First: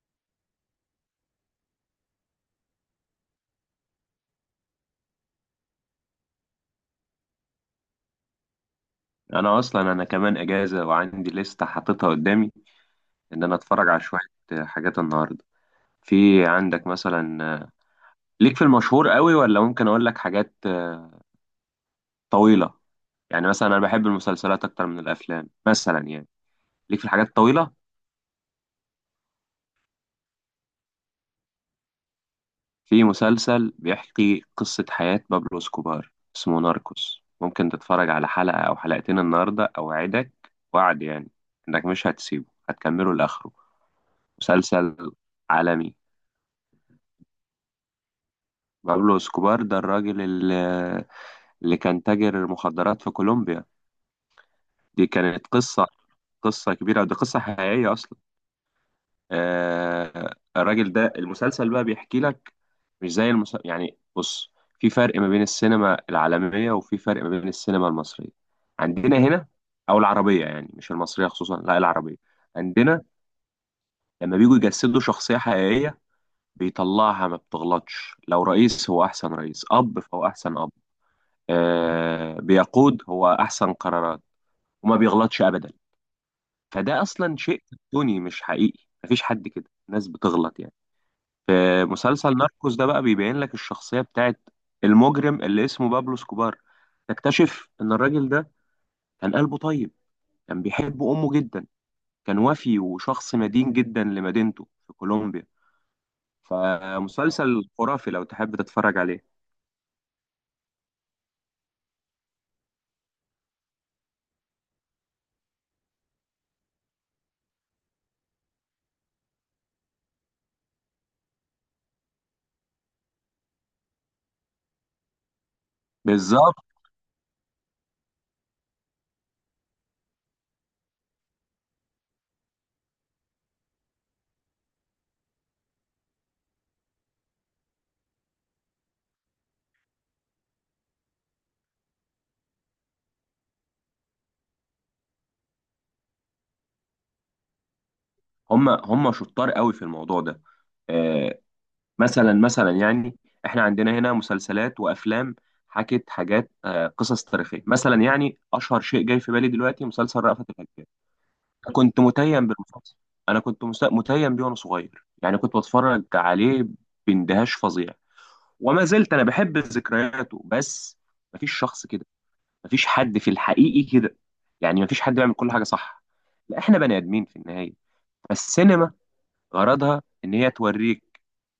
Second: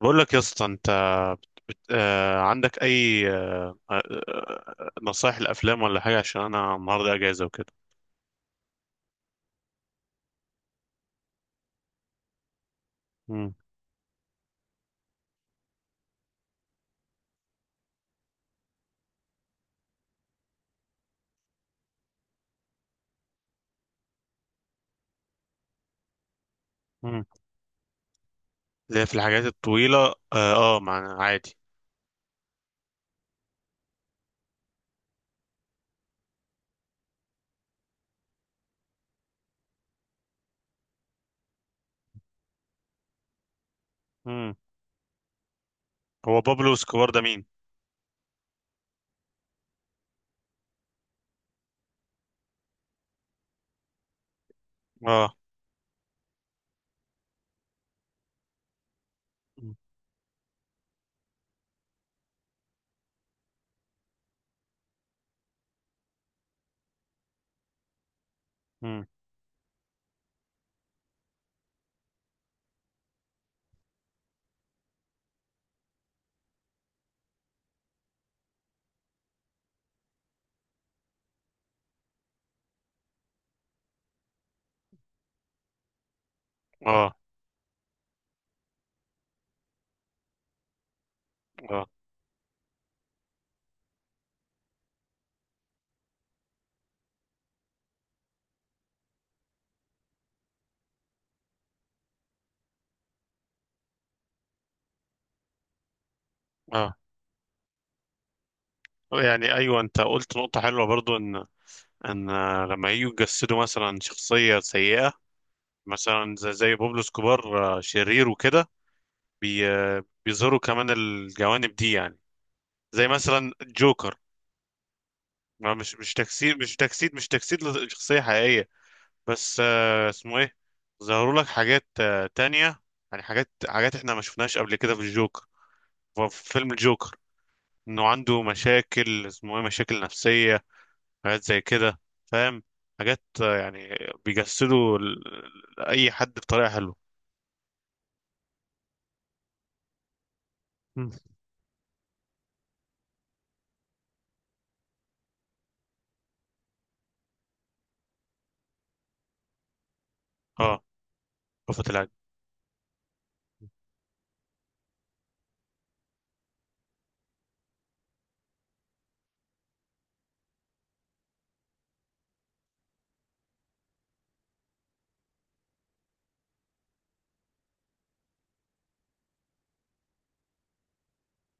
بقول لك يا اسطى انت. عندك اي نصايح الافلام ولا حاجه عشان انا النهارده اجازه وكده. انا اصلا انا كمان اجازه وعندي لسته حاططها قدامي. ان امم انا اتفرج على شويه حاجات النهارده. في عندك مثلا ليك في المشهور قوي، ولا ممكن اقول لك حاجات طويله؟ يعني مثلا انا بحب المسلسلات اكتر من الافلام مثلا يعني ليك في امم، الحاجات الطويله. اللي هي في الحاجات الطويله. عادي. في مسلسل بيحكي قصه حياه بابلو اسكوبار اسمه ناركوس، ممكن تتفرج على حلقه او حلقتين النهارده اوعدك، وعد يعني، انك مش هتسيبه هتكمله لاخره. امم. مسلسل عالمي. هو بابلو اسكوبار ده مين؟ بابلو اسكوبار ده الراجل اللي كان تاجر مخدرات في كولومبيا. دي اه. كانت قصة كبيرة، ودي قصة حقيقية أصلا. آه الراجل ده المسلسل بقى بيحكي لك، مش زي المسلسل يعني. بص، في فرق ما بين السينما العالمية، وفي فرق ما بين السينما المصرية امم. عندنا هنا، أو العربية يعني، مش المصرية خصوصا، لا العربية عندنا. لما بيجوا يجسدوا شخصية حقيقية بيطلعها ما بتغلطش، لو رئيس هو أحسن رئيس، أب فهو أحسن أب، بيقود هو احسن قرارات وما بيغلطش ابدا. فده اه. اصلا شيء كرتوني مش حقيقي. مفيش حد كده، الناس بتغلط يعني. في اه. مسلسل ناركوس ده بقى بيبين لك الشخصية بتاعت المجرم اللي اسمه بابلو سكوبار. تكتشف ان الراجل ده كان قلبه طيب، كان بيحب امه جدا، كان وفي، وشخص مدين جدا لمدينته في كولومبيا. اه. فمسلسل خرافي لو تحب تتفرج عليه. يعني ايوه، انت قلت نقطه حلوه برضو ان لما يجوا يجسدوا مثلا شخصيه سيئه، مثلا زي بابلو اسكوبار، آه، شرير وكده. بي... آه، بيظهروا كمان الجوانب دي يعني. زي مثلا جوكر، ما مش بالظبط. تجسيد مش تجسيد مش تجسيد لشخصية حقيقية. بس اسمه ايه، ظهروا لك حاجات تانية يعني. حاجات احنا ما شفناهاش قبل كده في الجوكر، في فيلم الجوكر، انه عنده مشاكل، اسمه ايه، مشاكل نفسية. حاجات زي كده، فاهم؟ حاجات يعني بيجسدوا اي حد بطريقة حلوه. هم شطار قوي في الموضوع ده. مم. آه، مثلا يعني احنا عندنا هنا مسلسلات وافلام حكت حاجات قصص تاريخيه مثلا، يعني اشهر شيء جاي في بالي دلوقتي مسلسل رأفت اه. الهجان. رأفت كنت الهجان. متيم بالمسلسل. انا كنت متيم بيه وانا صغير يعني، كنت بتفرج عليه باندهاش فظيع، وما زلت انا بحب ذكرياته. بس مفيش شخص كده، مفيش حد في الحقيقي كده، يعني مفيش حد بيعمل كل حاجه صح، لا احنا بني ادمين في النهايه. فالسينما غرضها ان هي توريك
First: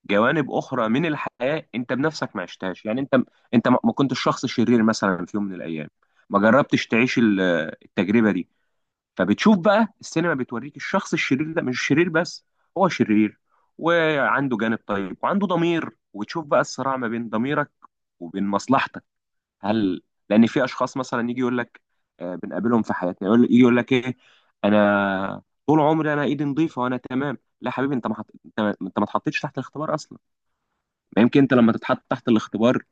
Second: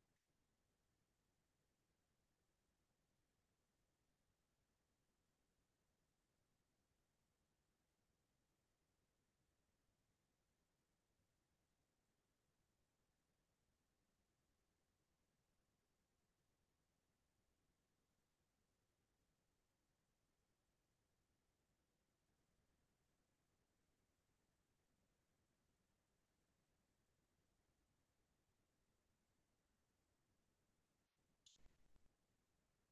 جوانب اخرى من الحياه انت بنفسك ما عشتهاش، يعني انت ما كنتش شخص شرير مثلا في يوم من الايام، ما جربتش تعيش التجربه دي. فبتشوف بقى السينما بتوريك الشخص الشرير ده مش شرير بس، هو شرير وعنده جانب طيب وعنده ضمير، وتشوف بقى الصراع ما بين ضميرك وبين مصلحتك. هل لان في اشخاص مثلا يجي يقول لك، بنقابلهم في حياتنا، يجي يقول لك ايه: انا طول عمري انا ايدي نظيفه وانا تمام. لا حبيبي، انت ما حط... انت ما اتحطيتش تحت الاختبار اصلا. ما يمكن انت لما تتحط تحت الاختبار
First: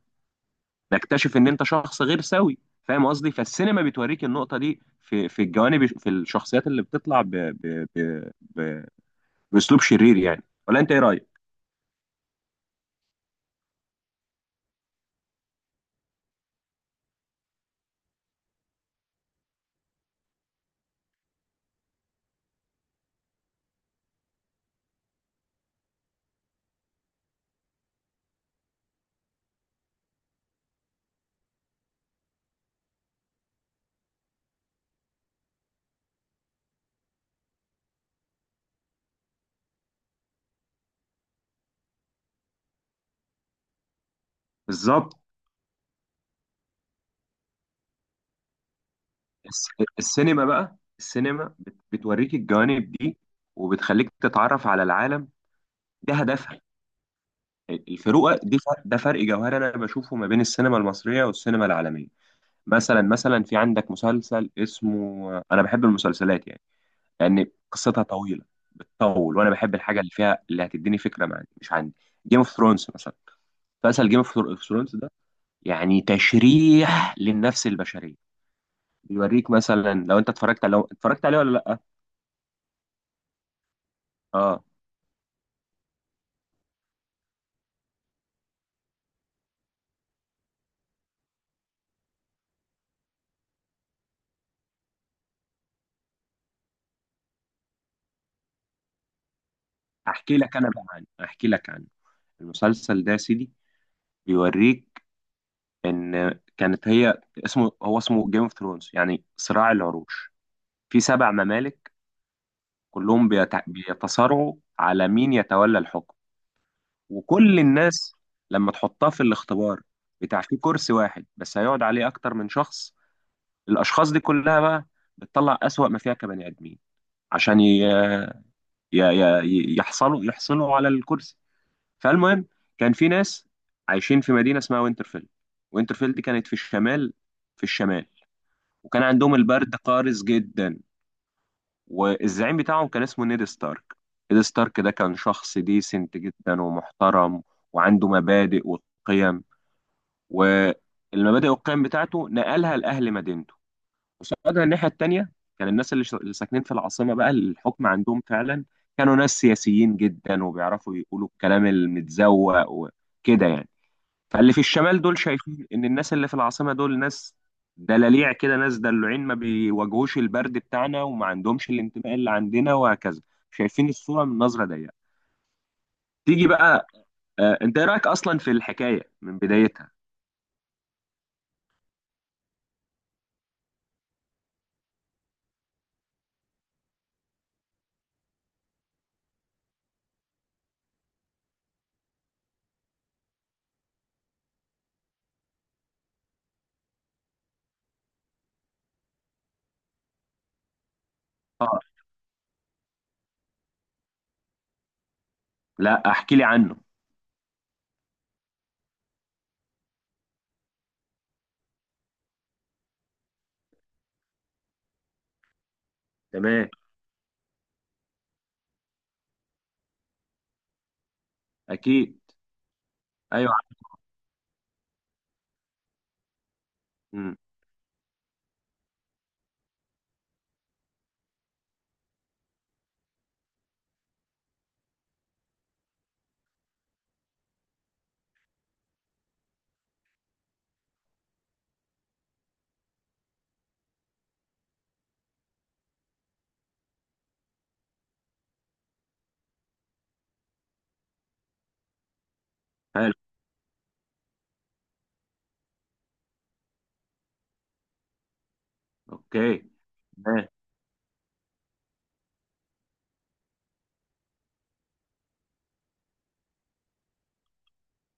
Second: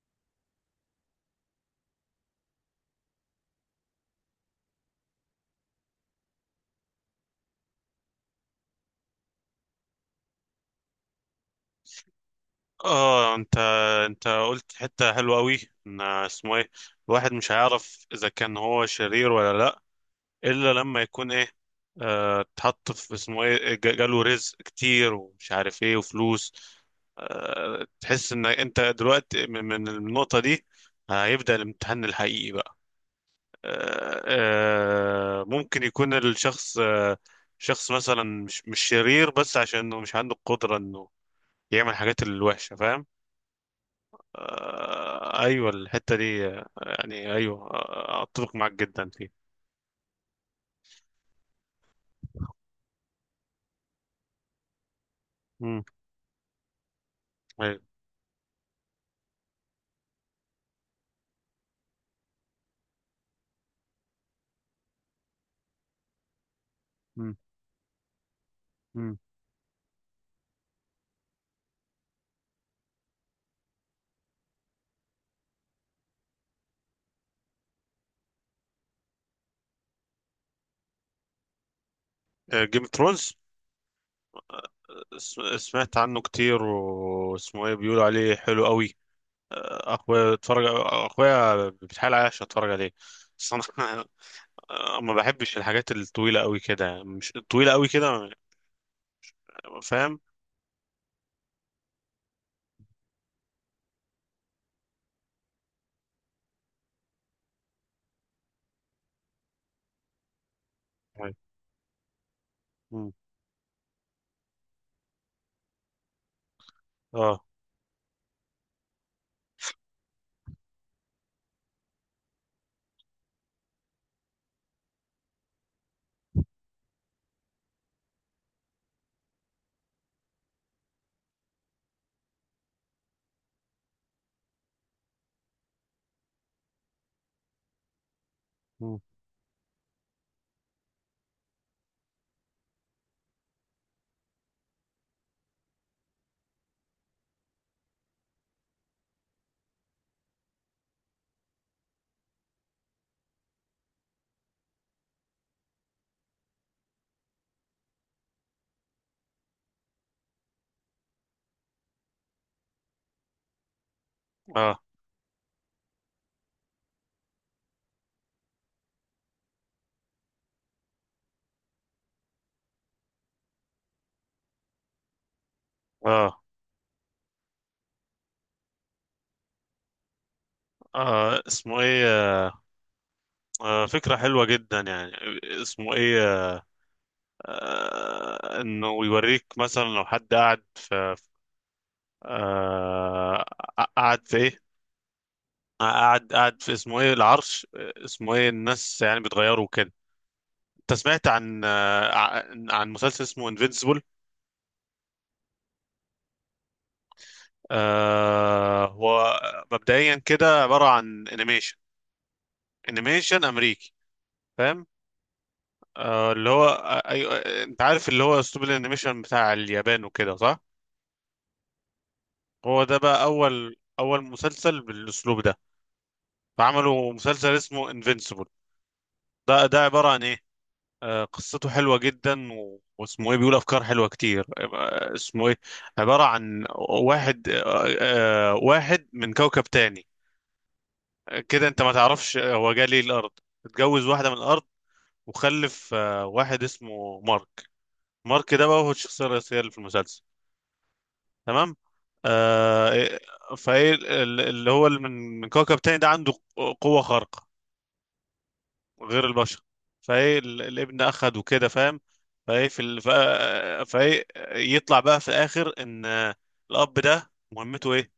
تكتشف ان انت شخص غير سوي. فاهم قصدي؟ فالسينما بتوريك النقطه دي في الجوانب، في الشخصيات اللي بتطلع باسلوب شرير يعني. ولا انت ايه رايك؟ اه. انت قلت حته حلوه قوي، ان اسمه ايه، الواحد مش هيعرف اذا كان هو شرير ولا لا الا لما يكون ايه، اه، اتحط في اسمه ايه، جاله رزق كتير ومش عارف ايه وفلوس. اه، تحس ان انت دلوقتي من النقطه دي هيبدا الامتحان الحقيقي بقى. اه اه، ممكن يكون الشخص اه، شخص مثلا مش شرير بس عشان انه مش عنده القدره انه يعمل حاجات الوحشه، فاهم؟ بالظبط. ايوه، الحته دي يعني ايوه، اتفق معاك جدا فيها. الس- السينما بقى السينما بتوريك الجوانب دي وبتخليك تتعرف على العالم. امم. ده هدفها. ايوه. الفروقه دي ده فرق جوهري انا بشوفه ما بين السينما المصريه والسينما العالميه. مثلا في عندك مسلسل اسمه، انا بحب المسلسلات يعني، لان قصتها طويله امم. بتطول، وانا بحب الحاجه اللي فيها، اللي هتديني فكره مع مش عندي. جيم اوف ثرونز مثلا. مسلسل جيم اوف ثرونز ده يعني تشريح للنفس البشريه، بيوريك مثلا. لو انت اتفرجت لو اتفرجت عليه ولا لا؟ جيم اوف ثرونز، اه سمعت عنه كتير، واسمه ايه، بيقولوا عليه حلو قوي. اخويا اتفرج، اخويا بيتحايل عليا عشان اتفرج عليه، بس انا ما بحبش الحاجات الطويله قوي كده، يعني مش طويله قوي كده، فاهم؟ احكي لك انا بقى عنه، احكي لك عنه. المسلسل ده يا سيدي بيوريك ان كانت هي، اسمه هو اسمه جيم اوف ثرونز يعني صراع العروش. في سبع أيوة. ممالك مم. كلهم بيتصارعوا على مين يتولى الحكم. اه. وكل الناس لما تحطها في الاختبار بتاع، في كرسي واحد بس هيقعد عليه اكتر من شخص، الاشخاص دي كلها بقى بتطلع اسوأ ما فيها كبني ادمين عشان ي... ي... ي... يحصلوا يحصلوا على الكرسي. فالمهم، كان في ناس عايشين في مدينة اسمها وينترفيل. وينترفيل دي كانت في الشمال، في الشمال. مم. وكان عندهم البرد قارس جدا، والزعيم بتاعهم كان اسمه نيد ستارك. نيد ستارك ده كان شخص ديسنت جدا ومحترم، وعنده مبادئ وقيم، والمبادئ والقيم بتاعته نقلها لأهل مدينته. قصادها الناحية التانية، كان الناس اللي ساكنين في العاصمة، بقى الحكم عندهم فعلا، كانوا ناس سياسيين جدا وبيعرفوا يقولوا الكلام المتزوق وكده يعني. فاللي في اه. الشمال دول شايفين ان الناس اللي في العاصمه دول ناس دلاليع كده، ناس دلوعين ما بيواجهوش البرد بتاعنا، وما عندهمش الانتماء اللي عندنا، وهكذا. شايفين الصوره من نظره ضيقه. اه. تيجي بقى، آه انت ايه رايك اصلا في الحكايه من بدايتها؟ اسمه ايه، فكرة حلوة جدا يعني. اسمه ايه، انه يوريك مثلا لو حد قاعد في آه، قاعد في ايه، قاعد في اسمه ايه، العرش، اسمه ايه، الناس يعني بتغيروا كده. انت سمعت عن اه. عن مسلسل اسمه انفينسيبل؟ لا احكي لي عنه. آه، هو مبدئيا كده عبارة عن انيميشن، انيميشن امريكي، فاهم؟ اللي هو تمام. أيوة، انت عارف، اللي هو اسلوب الانيميشن بتاع اليابان وكده، صح؟ اكيد. هو ده بقى ايوه. اول مسلسل بالاسلوب ده، فعملوا امم. مسلسل اسمه انفينسيبل. ده ده عبارة عن ايه، آه، قصته حلوة جدا واسمه ايه، بيقول افكار حلوة كتير، آه اسمه ايه، عبارة عن واحد آه، آه واحد من كوكب تاني، كده انت ما تعرفش هو جه ليه الارض، اتجوز واحدة من الارض وخلف آه واحد اسمه مارك. مارك ده بقى هو الشخصية الرئيسية اللي في المسلسل، تمام؟ آه حلو. إيه- فايه اللي هو اللي من كوكب تاني ده عنده قوة خارقة غير البشر. اوكي. فايه تمام. الابن اخد وكده، فاهم؟ فايه في فايه يطلع بقى في الاخر ان الاب ده مهمته ايه،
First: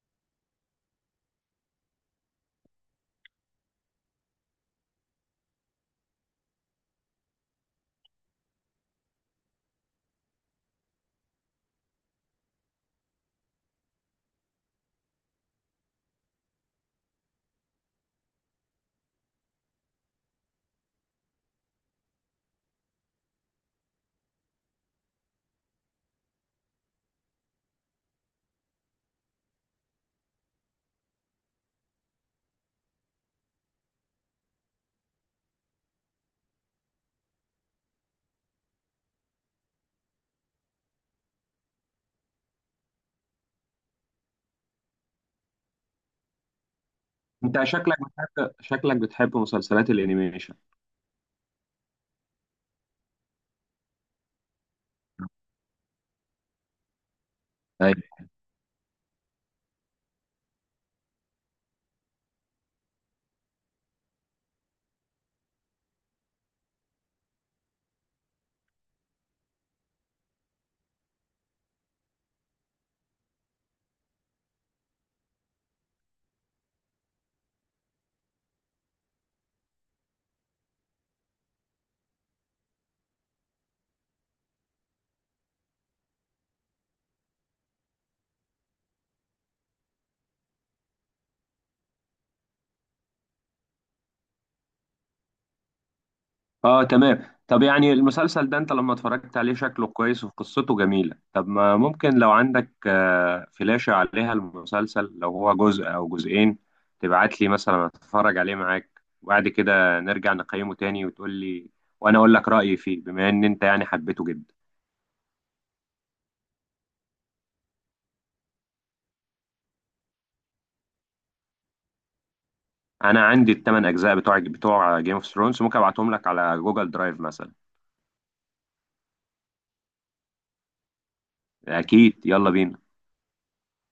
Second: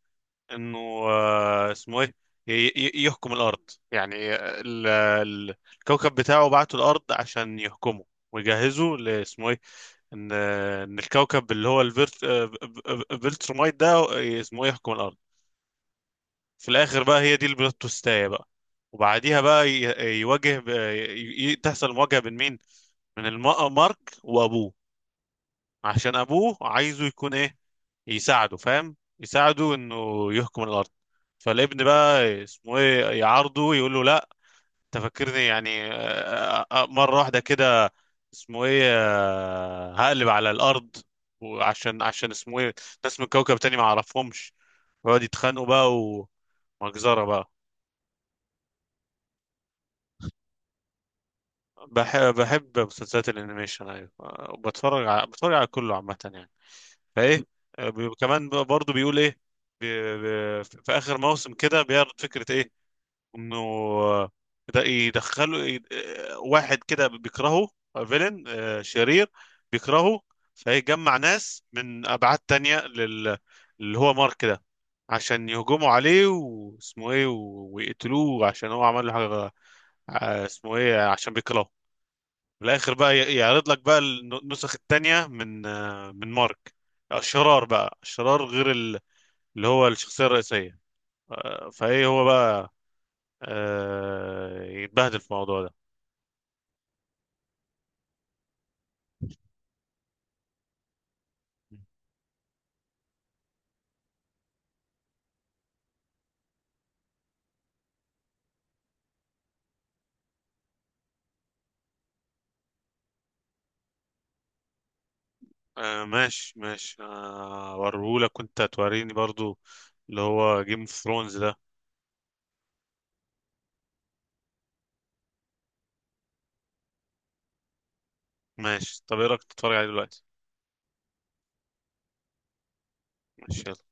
انه اسمه ايه، يحكم الارض، يعني الكوكب بتاعه بعته الارض عشان يحكمه، ويجهزه لاسمه ايه، ان ان الكوكب اللي هو الفيرت بلترمايت ده، اسمه ايه، يحكم الارض. في الاخر بقى هي دي البلوت تويستاية بقى، وبعديها بقى يواجه تحصل مواجهة بين مين، من مارك وابوه، عشان ابوه عايزه يكون ايه، يساعده، فاهم؟ يساعده انه يحكم الارض. فالابن بقى اسمه ايه، يعارضه، يقول له لا، انت فاكرني يعني مره واحده كده اسمه ايه هقلب على الارض، وعشان اسمه ايه، ناس من كوكب تاني ما اعرفهمش، ويقعد يتخانقوا بقى، ومجزره بقى. انت شكلك بتحب شكلك بتحب مسلسلات الانيميشن؟ بحب مسلسلات الانيميشن، ايوه، بتفرج على بتفرج على كله عامه يعني. فايه، طيب. بي... كمان برضه بيقول ايه، في اخر موسم كده بيعرض فكره ايه، انه ده يدخلوا واحد كده بيكرهه، فيلن، شرير، بيكرهه، فيجمع ناس من ابعاد تانية اللي هو مارك ده، عشان يهجموا عليه واسمه ايه ويقتلوه عشان هو عمل له حاجه، اسمه ايه، عشان بيكرهه. في الاخر بقى يعرض لك بقى النسخ التانية من من مارك، الشرار بقى، الشرار غير اللي هو الشخصية الرئيسية. فايه هو بقى يتبهدل في الموضوع ده. اه تمام. طب يعني المسلسل ده انت لما اتفرجت عليه شكله كويس وقصته جميلة، طب ما ممكن لو عندك فلاشة عليها المسلسل لو هو جزء او جزئين تبعت لي مثلا اتفرج عليه معاك، وبعد كده نرجع نقيمه تاني وتقول لي وانا اقول لك رأيي فيه، بما ان انت يعني حبيته جدا. آه ماشي ماشي، آه وريهولك وانت توريني برضو اللي هو جيم اوف ثرونز ده. انا عندي الثمان اجزاء بتوع جيم اوف ثرونز، ممكن ابعتهم لك على جوجل درايف مثلا. ماشي، طب ايه رأيك تتفرج عليه دلوقتي؟ اكيد، يلا بينا. ماشي.